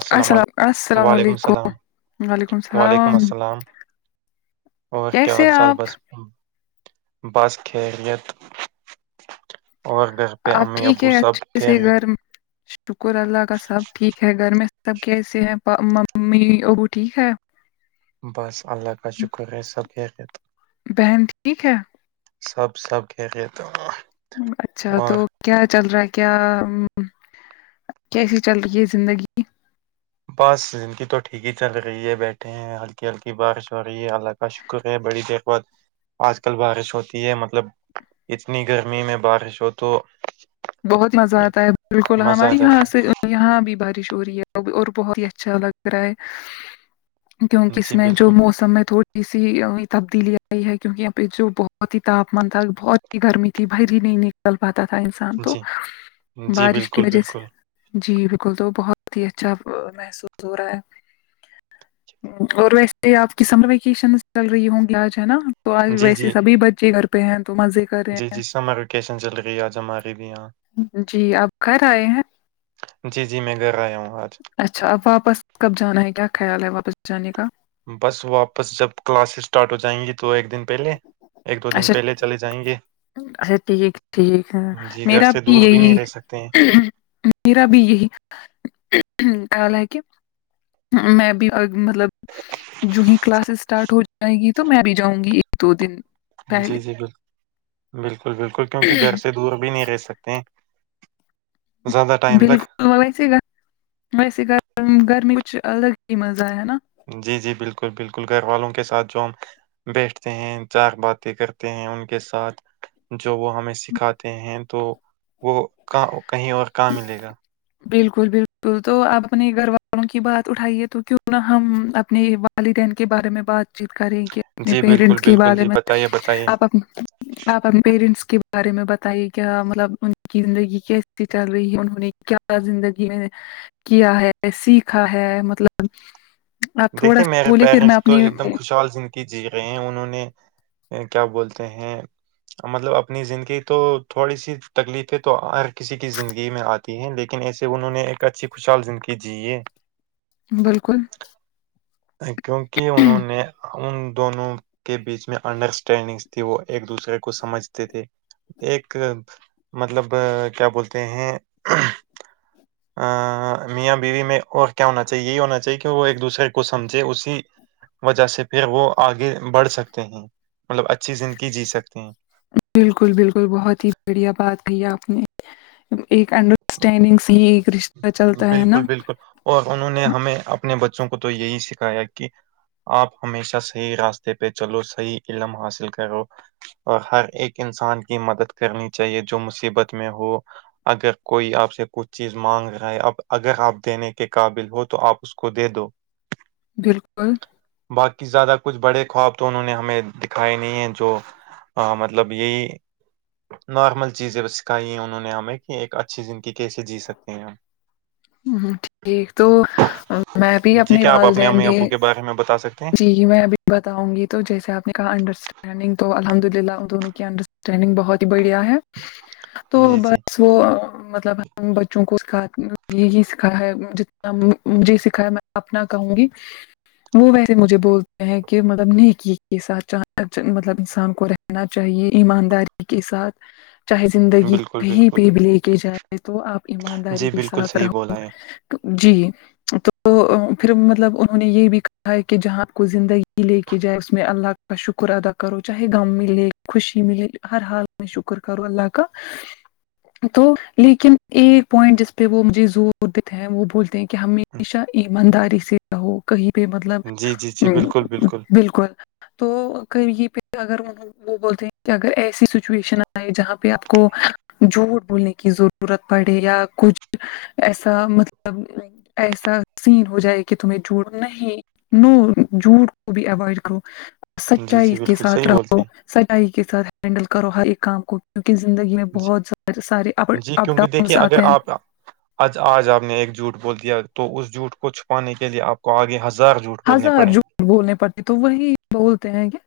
السلام علیک و علیکم السلام وعلیکم و علیکم السلام السلام اور کیا کیسے حال ہیں چال آپ بس بس خیریت اور ڈر آپ ٹھیک ہے اچھے سے گھر شکر اللہ کا سب ٹھیک ہے گھر میں سب کیسے ہیں ممی ابو ٹھیک ہے بس اللہ کا شکر ہے سب خیریت بہن ٹھیک ہے سب سب خیریت ہے اچھا تو کیا چل رہا کیا کیسی چل رہی ہے زندگی بس زندگی تو ٹھیک ہی چل رہی ہے بیٹھے ہیں ہلکی ہلکی بارش ہو رہی ہے الگ شکر ہے بڑی دیر بعد آج کل بارش ہوتی ہے مطلب اتنی گرمی میں بارش ہو تو بہت مزہ آتا ہے بالکل مزہ آ ہمارے یہاں جاتا سے یہاں بھی بارش ہو رہی ہے اور بہت ہی اچھا لگ رہا ہے ہے کیونکہ اس جی میں جو بالکل موسم میں تھوڑی اسی لیے تبدیلی آئی ہے کیونکہ یہاں پہ جو بہت ہی تاپمان تھا بہت اتنی گرمی تھی باہر ہی نہیں نکل پاتا تھا انسان تو جی جی بارش کی بالکل وجہ سے بالکل جی بالکل تو بہت ہی اچھا آ محسوس ہو رہا ہے اور ویسے آپ کی سمر ویکیشن چل رہی ہوں گی آج ہے نا تو آج جی ویسے جی سبھی بچے گھر پہ ہیں تو مزے کر رہے ہیں کیسا چلے گئے آج ہماری بھی آنکھ جی آپ گھر آئے ہیں جی جی میں گھر آیا ہوں آج اچھا اب واپس کب جانا ہے کیا خیال ہے واپس جانے کا بس واپس جب کلاسز اسٹارٹ ہو جائیں گی تو ایک دن پہلے ایک دو دن اچھا پہلے چلے جائیں گے اچھا ٹھیک ٹھیک ہے جی گھر میرا سے بھی دور نہیں یہی رہ سکتے ہیں میرا بھی یہی کہنہ ہے کہ میں بھی مطلب جوہی کلاسز اسٹارٹ ہو جائے گی تو میں بھی جاؤں گی ایک دو دن جی پہلے جی بالک بالکل بالکل کیونکہ گھر سے دور بھی نہیں رہ سکتے ہیں زیادہ ٹائم تک بالکل ویسے ویسے گرمی کچھ الگ ہی مزہ ہے نا جی جی بالکل بالکل گھر والوں کے ساتھ جو ہم بیٹھتے ہیں چار باتیں کرتے ہیں ان کے ساتھ جو وہ ہمیں سکھاتے ہیں تو وہ کا کہیں اور کہاں ملے گا بالکل بالکل تو آپ اپنے گھر والوں کی بات اٹھائیے تو کیوں نہ ہم اپنے ہی بات ابھی گھر کے بارے میں بات چیت کریں کہ اپنے جی بالکل پیرنٹس کے بالکل بارے جی میں بتائیے بتائیے آپ اب آپ اپنے پیرنٹس کے بارے میں بتائیے کیا مطلب ان کی زندگی کیسے چل رہی ہے انہوں نے کیا زندگی میں کیا ہے سیکھا ہے مطلب آپ تھوڑا دیکھیے سا میرے بولے پھر پیرنٹس میں تو ایک دم اپنے خوشحال زندگی جی رہے ہیں انہوں نے وہ کیا بولتے ہیں مطلب اپنی زندگی تو تھوڑی سی تکلیفیں تو ہر کسی کی زندگی میں آتی کی ہے لیکن ایسے انہوں نے ایک اچھی خوشحال زندگی جی ہے بالکل کیونکہ انہوں نے ان دونوں کے بیچ میں انڈرسٹینڈنگ تھی وہ ایک دوسرے کو سمجھتے تھے ایک مطلب کیا بولتے ہیں آہ میاں بیوی میں اور کیا ہونا چاہیے یہی ہونا چاہیے کہ وہ ایک دوسرے کو سمجھے اسی وجہ سے پھر وہ آگے بڑھ سکتے ہیں مطلب اچھی زندگی جی سکتے ہیں بالکل بالکل بہت ہی بڑھیا بات کہی آپ نے ایک انڈرسٹینڈنگ سے ہی ایک رشتہ چلتا ہے نا بالکل بالکل اور انہوں نے ہمیں اپنے بچوں کو تو یہی سکھایا کہ آپ ہمیشہ صحیح راستے پہ چلو صحیح علم حاصل کرو اور ہر ایک انسان کی مدد کرنی چاہیے جو مصیبت میں ہو اگر کوئی آپ سے کچھ چیز مانگ رہا اب اگر آپ دینے کے قابل ہو تو آپ اس کو دے دو بالکل باقی زیادہ کچھ بڑے خواب تو انہوں نے ہمیں دکھائے نہیں ہیں جو ہے مطلب یہی نارمل چیزیں بس سکھائی ہے انہوں نے ہمیں کہ ایک اچھی زندگی کیسے جی سکتے ہیں ہم ہم ٹھیک تو میں بھی جی اپنے کیا آپ والدین امی بھی ابو کے بارے میں بتا سکتے جی ج میں بھی بتاؤں گی تو جیسے آپ نے کہا انڈرسٹین ٹائمنگ تو الحمدللہ دونو کئ انداسٹنگ بھوت ہی بادیہ ہے تو ہیں جی جی بس وہ مطلب ہم بچوں کو سکھات یہی سیکھا ہے جتنا مجھے سکھا ہے میں اپنا کہوں گی وہ ویسے مجھے بولتے ہیں کہ مطلب نیکی کے ساتھ مطلب انسان کو رہ نا چاہیے ایمانداری کے ساتھ چاہے زندگی بالکل کہیں بالکل پہ بھی لے کے جائے تو آپ ایمانداری جی کے بالکل ساتھ صحیح رہو بولا ہے جی تو پھر مطلب انہوں نے یہ بھی کہا ہے کہ جہاںپ کو زندگی لے کے جائے اس میں اللہ کا شکر ادا کرو چاہے غم ملے خوشی ملے ہر حال شکر کرو اللہ کا تو لیکن ایک پوائنٹ جس میں وہ مجھے زور دیتے ہیں وہ بولتے ہیں کہ ہمیشہ ایمانداری سے نہ ہو کہیں پہ جی جی جی مطلب بالکل بالکل تو کر یہ پھر اگر وہ بولتے ہیں کہ اگر ایسی سچویشن آئے جہاں پہ آپ کو جھوٹ بولنے کی ضرورت پڑے یا کچھ ایسا مطلب لائک ایسا سین ہو جائے کہ تمہیں جڑنا ہے نو جھوٹ کو بھی اوائڈ کرو جی سچائی جی کے بالکل ساتھ صحیح بولتے رہو ہیں سچائی کے ساتھ ہینڈل کرو ہر ایک کام کو کیونکی زندگی میں بہت سارے اپا جی جی اپ کیونکہ ڈاؤنس دیکھیے اگر آتے ہیں آپ آج آج آپ نے ایک جھوٹ بول دیا تو اس جوٹ کو چھپانے کے لیے آپ کو آگے ہزار جھوٹ بولنے ہزار پڑیں جھوٹ بولنے پڑتے تو وہی بولتے ہیں کے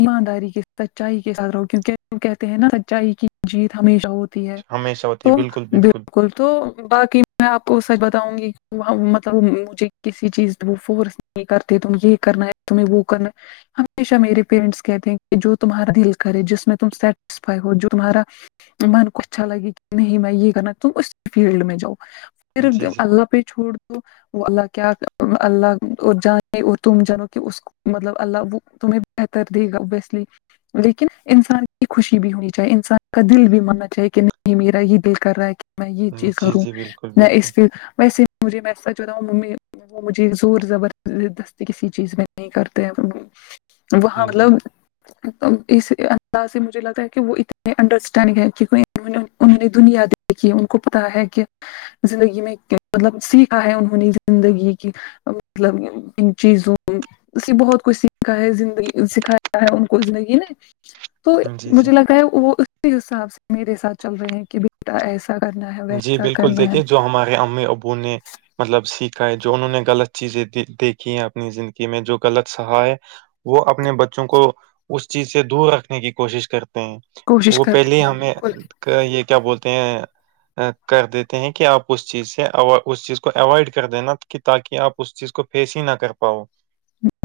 ایمانداری کے سچائی کے ساتھ رہو کیونکہ کہتے ہیں نا سچائی کی جیت ہمیشہ ہو تی ہے ہمیشہ ہوتی ہے تو بالکل بالکل تو باقی میں آپ کو سچ بتاؤں گی وہ مطلب مجھے کسی چیز وہ فورس نہیں کرتے تم یہ کرنا ہے تمہیں وہ کرنا ہمیشہ میرے پیرنٹس کہتے ہیں کہ جو تمہارا دل کرے جس میں تم سیٹسفائی ہو جو تمہارا من کو اچھا لگے کہ نہیں میں یہ کرنا تم اس فیلڈ میں جاؤ صرف جی جی اللہ پہ چھوڑ دو وہ اللہ کیا اللہ اور جانے اور تم جانو کہ اس کو مطلب اللہ وہ تمہیں بہتر دے گا ابویسلی لیکن انسان کی خوشی بھی ہونی چاہیے انسان کا دل بھی ماننا چاہیے کہ نہیں میرا یہ دل کر رہا ہے کہ میں یہ چیز جی کروں جی بالکل میں بالکل اس فی ویسے مجھے میں سچ بتاؤ ممی وہ مجھے زور زبردستی کسی چیز میں نہیں کرتے ہے وہ وہاں جی مطلب اس انداز سے مجھے لگا ہے کہ وہ اتنے انڈرسٹنڈنگ ہے کی کوئی انوں انہوں نے دنیا دیکھی ہے ان کو پتا ہے کہ زندگی میں مطلب سیکھا ہے انہوں نے زندگی کی مطلب ان چیزوں سے بہت کچھ سیکھا ہے زندگی سکھایا ہے ان کو زندگی نے تو جی جی مجھے لگ رہا ہے وہ اسی حساب سے میرے ساتھ چل رہے ہیں کہ بیٹا ایسا کرنا ہے جی ویسا بالکل کرنا ہے دیکھیے جو ہمارے امی ابو نے مطلب سیکھا ہے جو انہوں نے غلط چیزیں دے دیکھی ہیں اپنی زندگی میں جو غلط سہا ہے وہ اپنے بچوں کو اس چیز سے دور رکھنے کی کوشش کرتے ہیں کوشش وہ پہلے کرتے ہیں ہمیں بالکل کا یہ کیا بولتے ہیں کر دیتے ہیں کہ آپ اس چیز سے اس چیز کو اوائڈ کر دینا کہ تاکی آپ اس چیز کو فیس ہی نہ کر پاؤ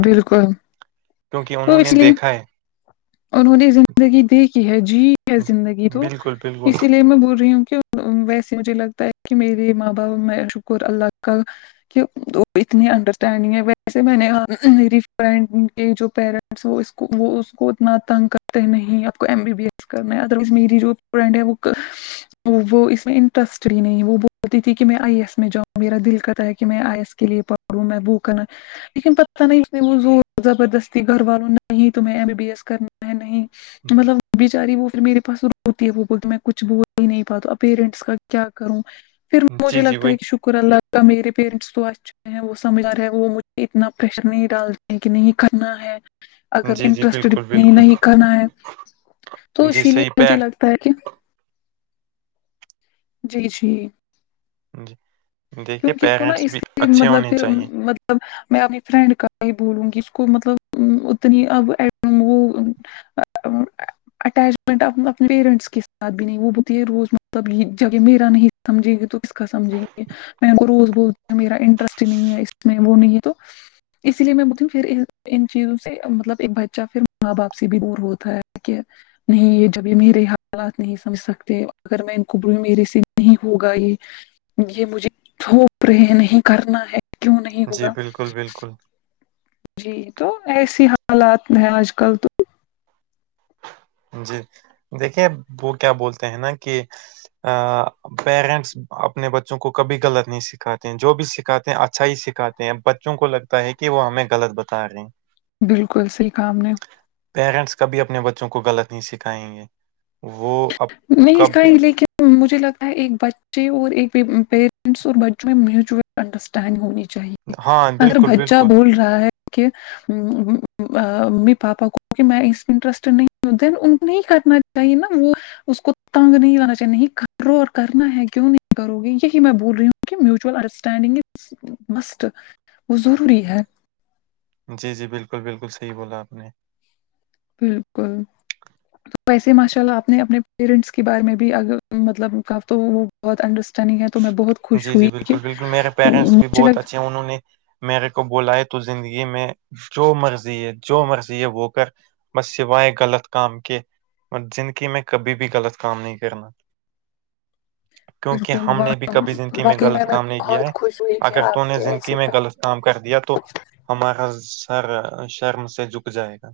بالکل کیونکہ تو انہوں اس نے لیے دیکھا ہے انہوں نے زندگی دیکھی ہے جی ہے زندگی تو بالکل بالکل اسی لیے میں بول رہی ہوں کہ ویسے مجھے لگتا ہے کی میرے ماں باپ میں شکر اللہ کا وہ اتنی انڈرسٹینڈنگ ہے ویسے میں نے میری فرینڈ کے جو پیر وہ اس کو وہ اس کو نا تنگ کرتے نہیں آپ کو ایم بی بی ایس کرنا ہے ادر وائز میری جو فرینڈ ہے وہ ک وہ اس میں انٹرسٹ ہی نہیں وہ بولتی تھی کہ میں آئی ایس میں جاؤں میرا دل کرتا کہ میں آئی ایس کے لیے پڑھ [unintelligible] لیکن پتہ نہیں اس نے وہ زور زبردستی گھر والوں نہیں تمہیں ایم بی بی ایس کرنا ہے نہیں مطلب بچاری وہ پھر میرے پاس روتی ہے وہ بولتی میں کچھ بول ہی نہیں پاتا پیرنٹس کا کیا کروں پھر جی مجھے جی لگتا وہی ہے کہ شکر اللہ میرے پیرنٹس تو اچھ ہے وہ سمج رہے ہیں وہ مجھے اتنا پریشر نہیں ڈالتے ہیں کہ نہیں کرنا ہے اگر جی جی انٹرسٹیڈ بھی بالکل نہیں بالکل نہیں کرنا ہے تو جی اسی لیے صحیح مجھے پیر لگت تا کی جی جی جی دیکھیے کیونکہ کو نا پیرنٹس اس بھی اچھے مطلب ہونے پھر چاہیے مط میں اپنی فرینڈ کا ہی بولوں گی اس کو مطلب اتنی اب وہ [unintelligible] اٹیچمنٹ اپ اپنے پیرنٹس کے ساتھ بھی نہیں وہ بولتی ہے یہ روز مطلب یہ جگہ میرا نہیں سمجھیں گے تو کس کا سمجھیں گے میں ان کو روز بولتی ہوں میرا انٹرسٹ ہی نہیں ہے اس میں وہ نہیں ہے تو اسی لیے میں بولتی ہوں پھر ان چیزوں سے مطلب ایک بچہ پھر ماں باپ سے بھی دور ہوتا ہے کہ نہیں یہ جب یہ میرے حالات نہیں سمجھ سکتے اگر میں ان کو بولوں میرے سے نہیں ہوگا یہ یہ مجھے تھوپ رہے ہیں نہیں کرنا ہے کیوں نہیں جی ہوگا بالکل بالکل جی تو ایسی حالات ہے آج کل تو جی دیکھیے وہ کیا بولتے ہیں ناں کہ آ پیرنٹس اپنے بچوں کو کبھی غلط نہیں سکھاتے ہیں جو بھی سکھاتے ہیں اچھا ہی سکھاتے تے ہیں بچوں کو لگتا ہے کہ وہ ہمیں غلط بتا رہے ہیں بالکل صحیح کہا آپ نے پیرنٹس کبھی اپنے بچوں کو غلط نہیں سکھائیں گے وہ اب نہیں کب سکھائی لیکن مجھے لگتا ہے ایک بچے اور ایک پے پ پیرنٹس اور بچوں میں میوچول انڈرسٹینڈ ہونی چاہیے ہاں اگر بالکل بچہ بالکل بول رہا ہے کہ آ میں پاپا کو کہ میں اس میں انٹرسٹڈ نہیں ہوں دین ان کو نہیں کرنا چاہیے ناں وہ اس کو تنگ نہیں لانا چاہیے نہیں کرو اور کرنا ہے کیوں نہیں کروگے یہی میں بول رہی ہوں کہ میوچول انڈرسٹینڈنگ از مسٹ وہ ضروری ہے جی جی بالکل بالکل صحیح بولا آپ نے بالکل ویسے ماشاء اللہ اپنے اپنے پیرنٹس کے بارے میں بھی اگر مطلب تو بہت انڈر نہیں ہے تو میں بہت خوش جی جی ہوئی کہ بالکل بالکل میرے پیرنٹس بھی مجھے بہت لگتا اچھے انہوں نے میرے کو بولا ہے تو زندگی میں جو مرضی ہے جو مرضی ہے وہ کر بس سوائے غلط کام کے زندگی میں کبھی بھی غلط کام نہیں کرنا کیونکہ بالکل ہم وا نے بھی کبھی زندگی میں واقعی غلط کام نہیں کیا ہے بہت خوش ہوئی کہ اگر تم آپ نے کے زندگی ایسی میں غلط کام کردیا تو ہمارا سر شرم سے جھک جائے گا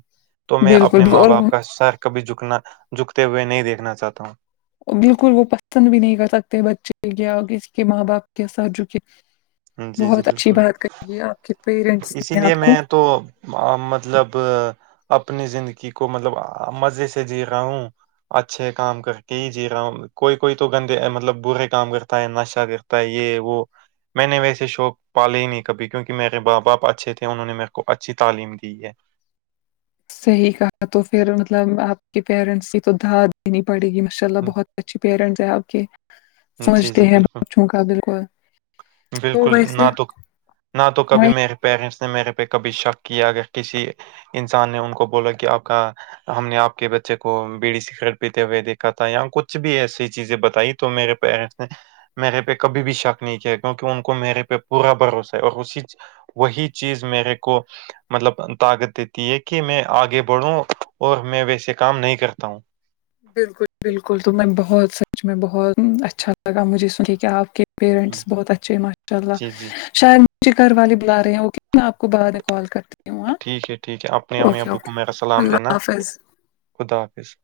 تو میں اپنے بالکل ماں اور باپ کا سر کبھی جکنا جکتے ہوئے نہیں دیکھنا چاہتا ہوں بالکل وہ پسند بھی نہیں کر سکتے بچے کیا کسی کے ماں باپ کے ساتھ جو کہ ہوں جی جی بہت اچھی بالکل بات کہی ہے آپ کے پیرینٹ اسی لیے میں تو مطلب اپنی زندگی کو مطلب مزے سے جی رہا ہوں اچھے کام کرکے جی را ہوں کوئی کوئی تو گندے مطلب برے کام کرتا ہے نشہ کرتا ہے یہ وہ میں نے ویسے شوق پالے ہی نہیں کبھی کیونکہ میرے باپ باپ اچھے تھے انہوں نے میرے کو اچھی تعلیم دی ہے صحیح کہا تو پھر مطلب آپ کے پیرنٹس کی تو داد دینی پڑے گی ماشاء اللہ بہت اچھے پیرنٹس ہیں آپ کے ہوں، جی سمجھتے جی ہیں بالکل بچوں کا بالکل تو بالکل ویسے ناں تو نان تو کبھی میرے پیرنٹس نے میرے پہ کبھی شک کیا اگر کسی انسان نے ان کو بولا کہ آپ کا ہم نے آپ کے بچے کو بیڑی سکریٹ پیتے ہوئے دیکھا تھا یا کچھ بھی ایسی چیزیں بتائی تو میرے پیرنٹس نے میرے پہ کبھی بھی شک نہیں کیا کیونکہ ان کو میرے پہ پورا بھروسہ ہے اور اسی وہی چیز میرے کو مطلب طاقت دیتی ہے کہ میں آگے بڑھوں اور میں ویسے کام نہیں کرتا ہوں بالکل بالکل تو میں بہت سچ میں بہت اچھا لگا مجھے سن کہ آپ کے پیرنٹس بہت اچھے ماشاء اللہ جی جی شاید مجھے گھر والے بلا رہے ہیں اوکے میں آپ کو بعد میں کال کرتی ہوں ٹھیک ہے ٹھیک ہے اپنے امی اوکے ابو اوکے اللہ حافظ خدافظ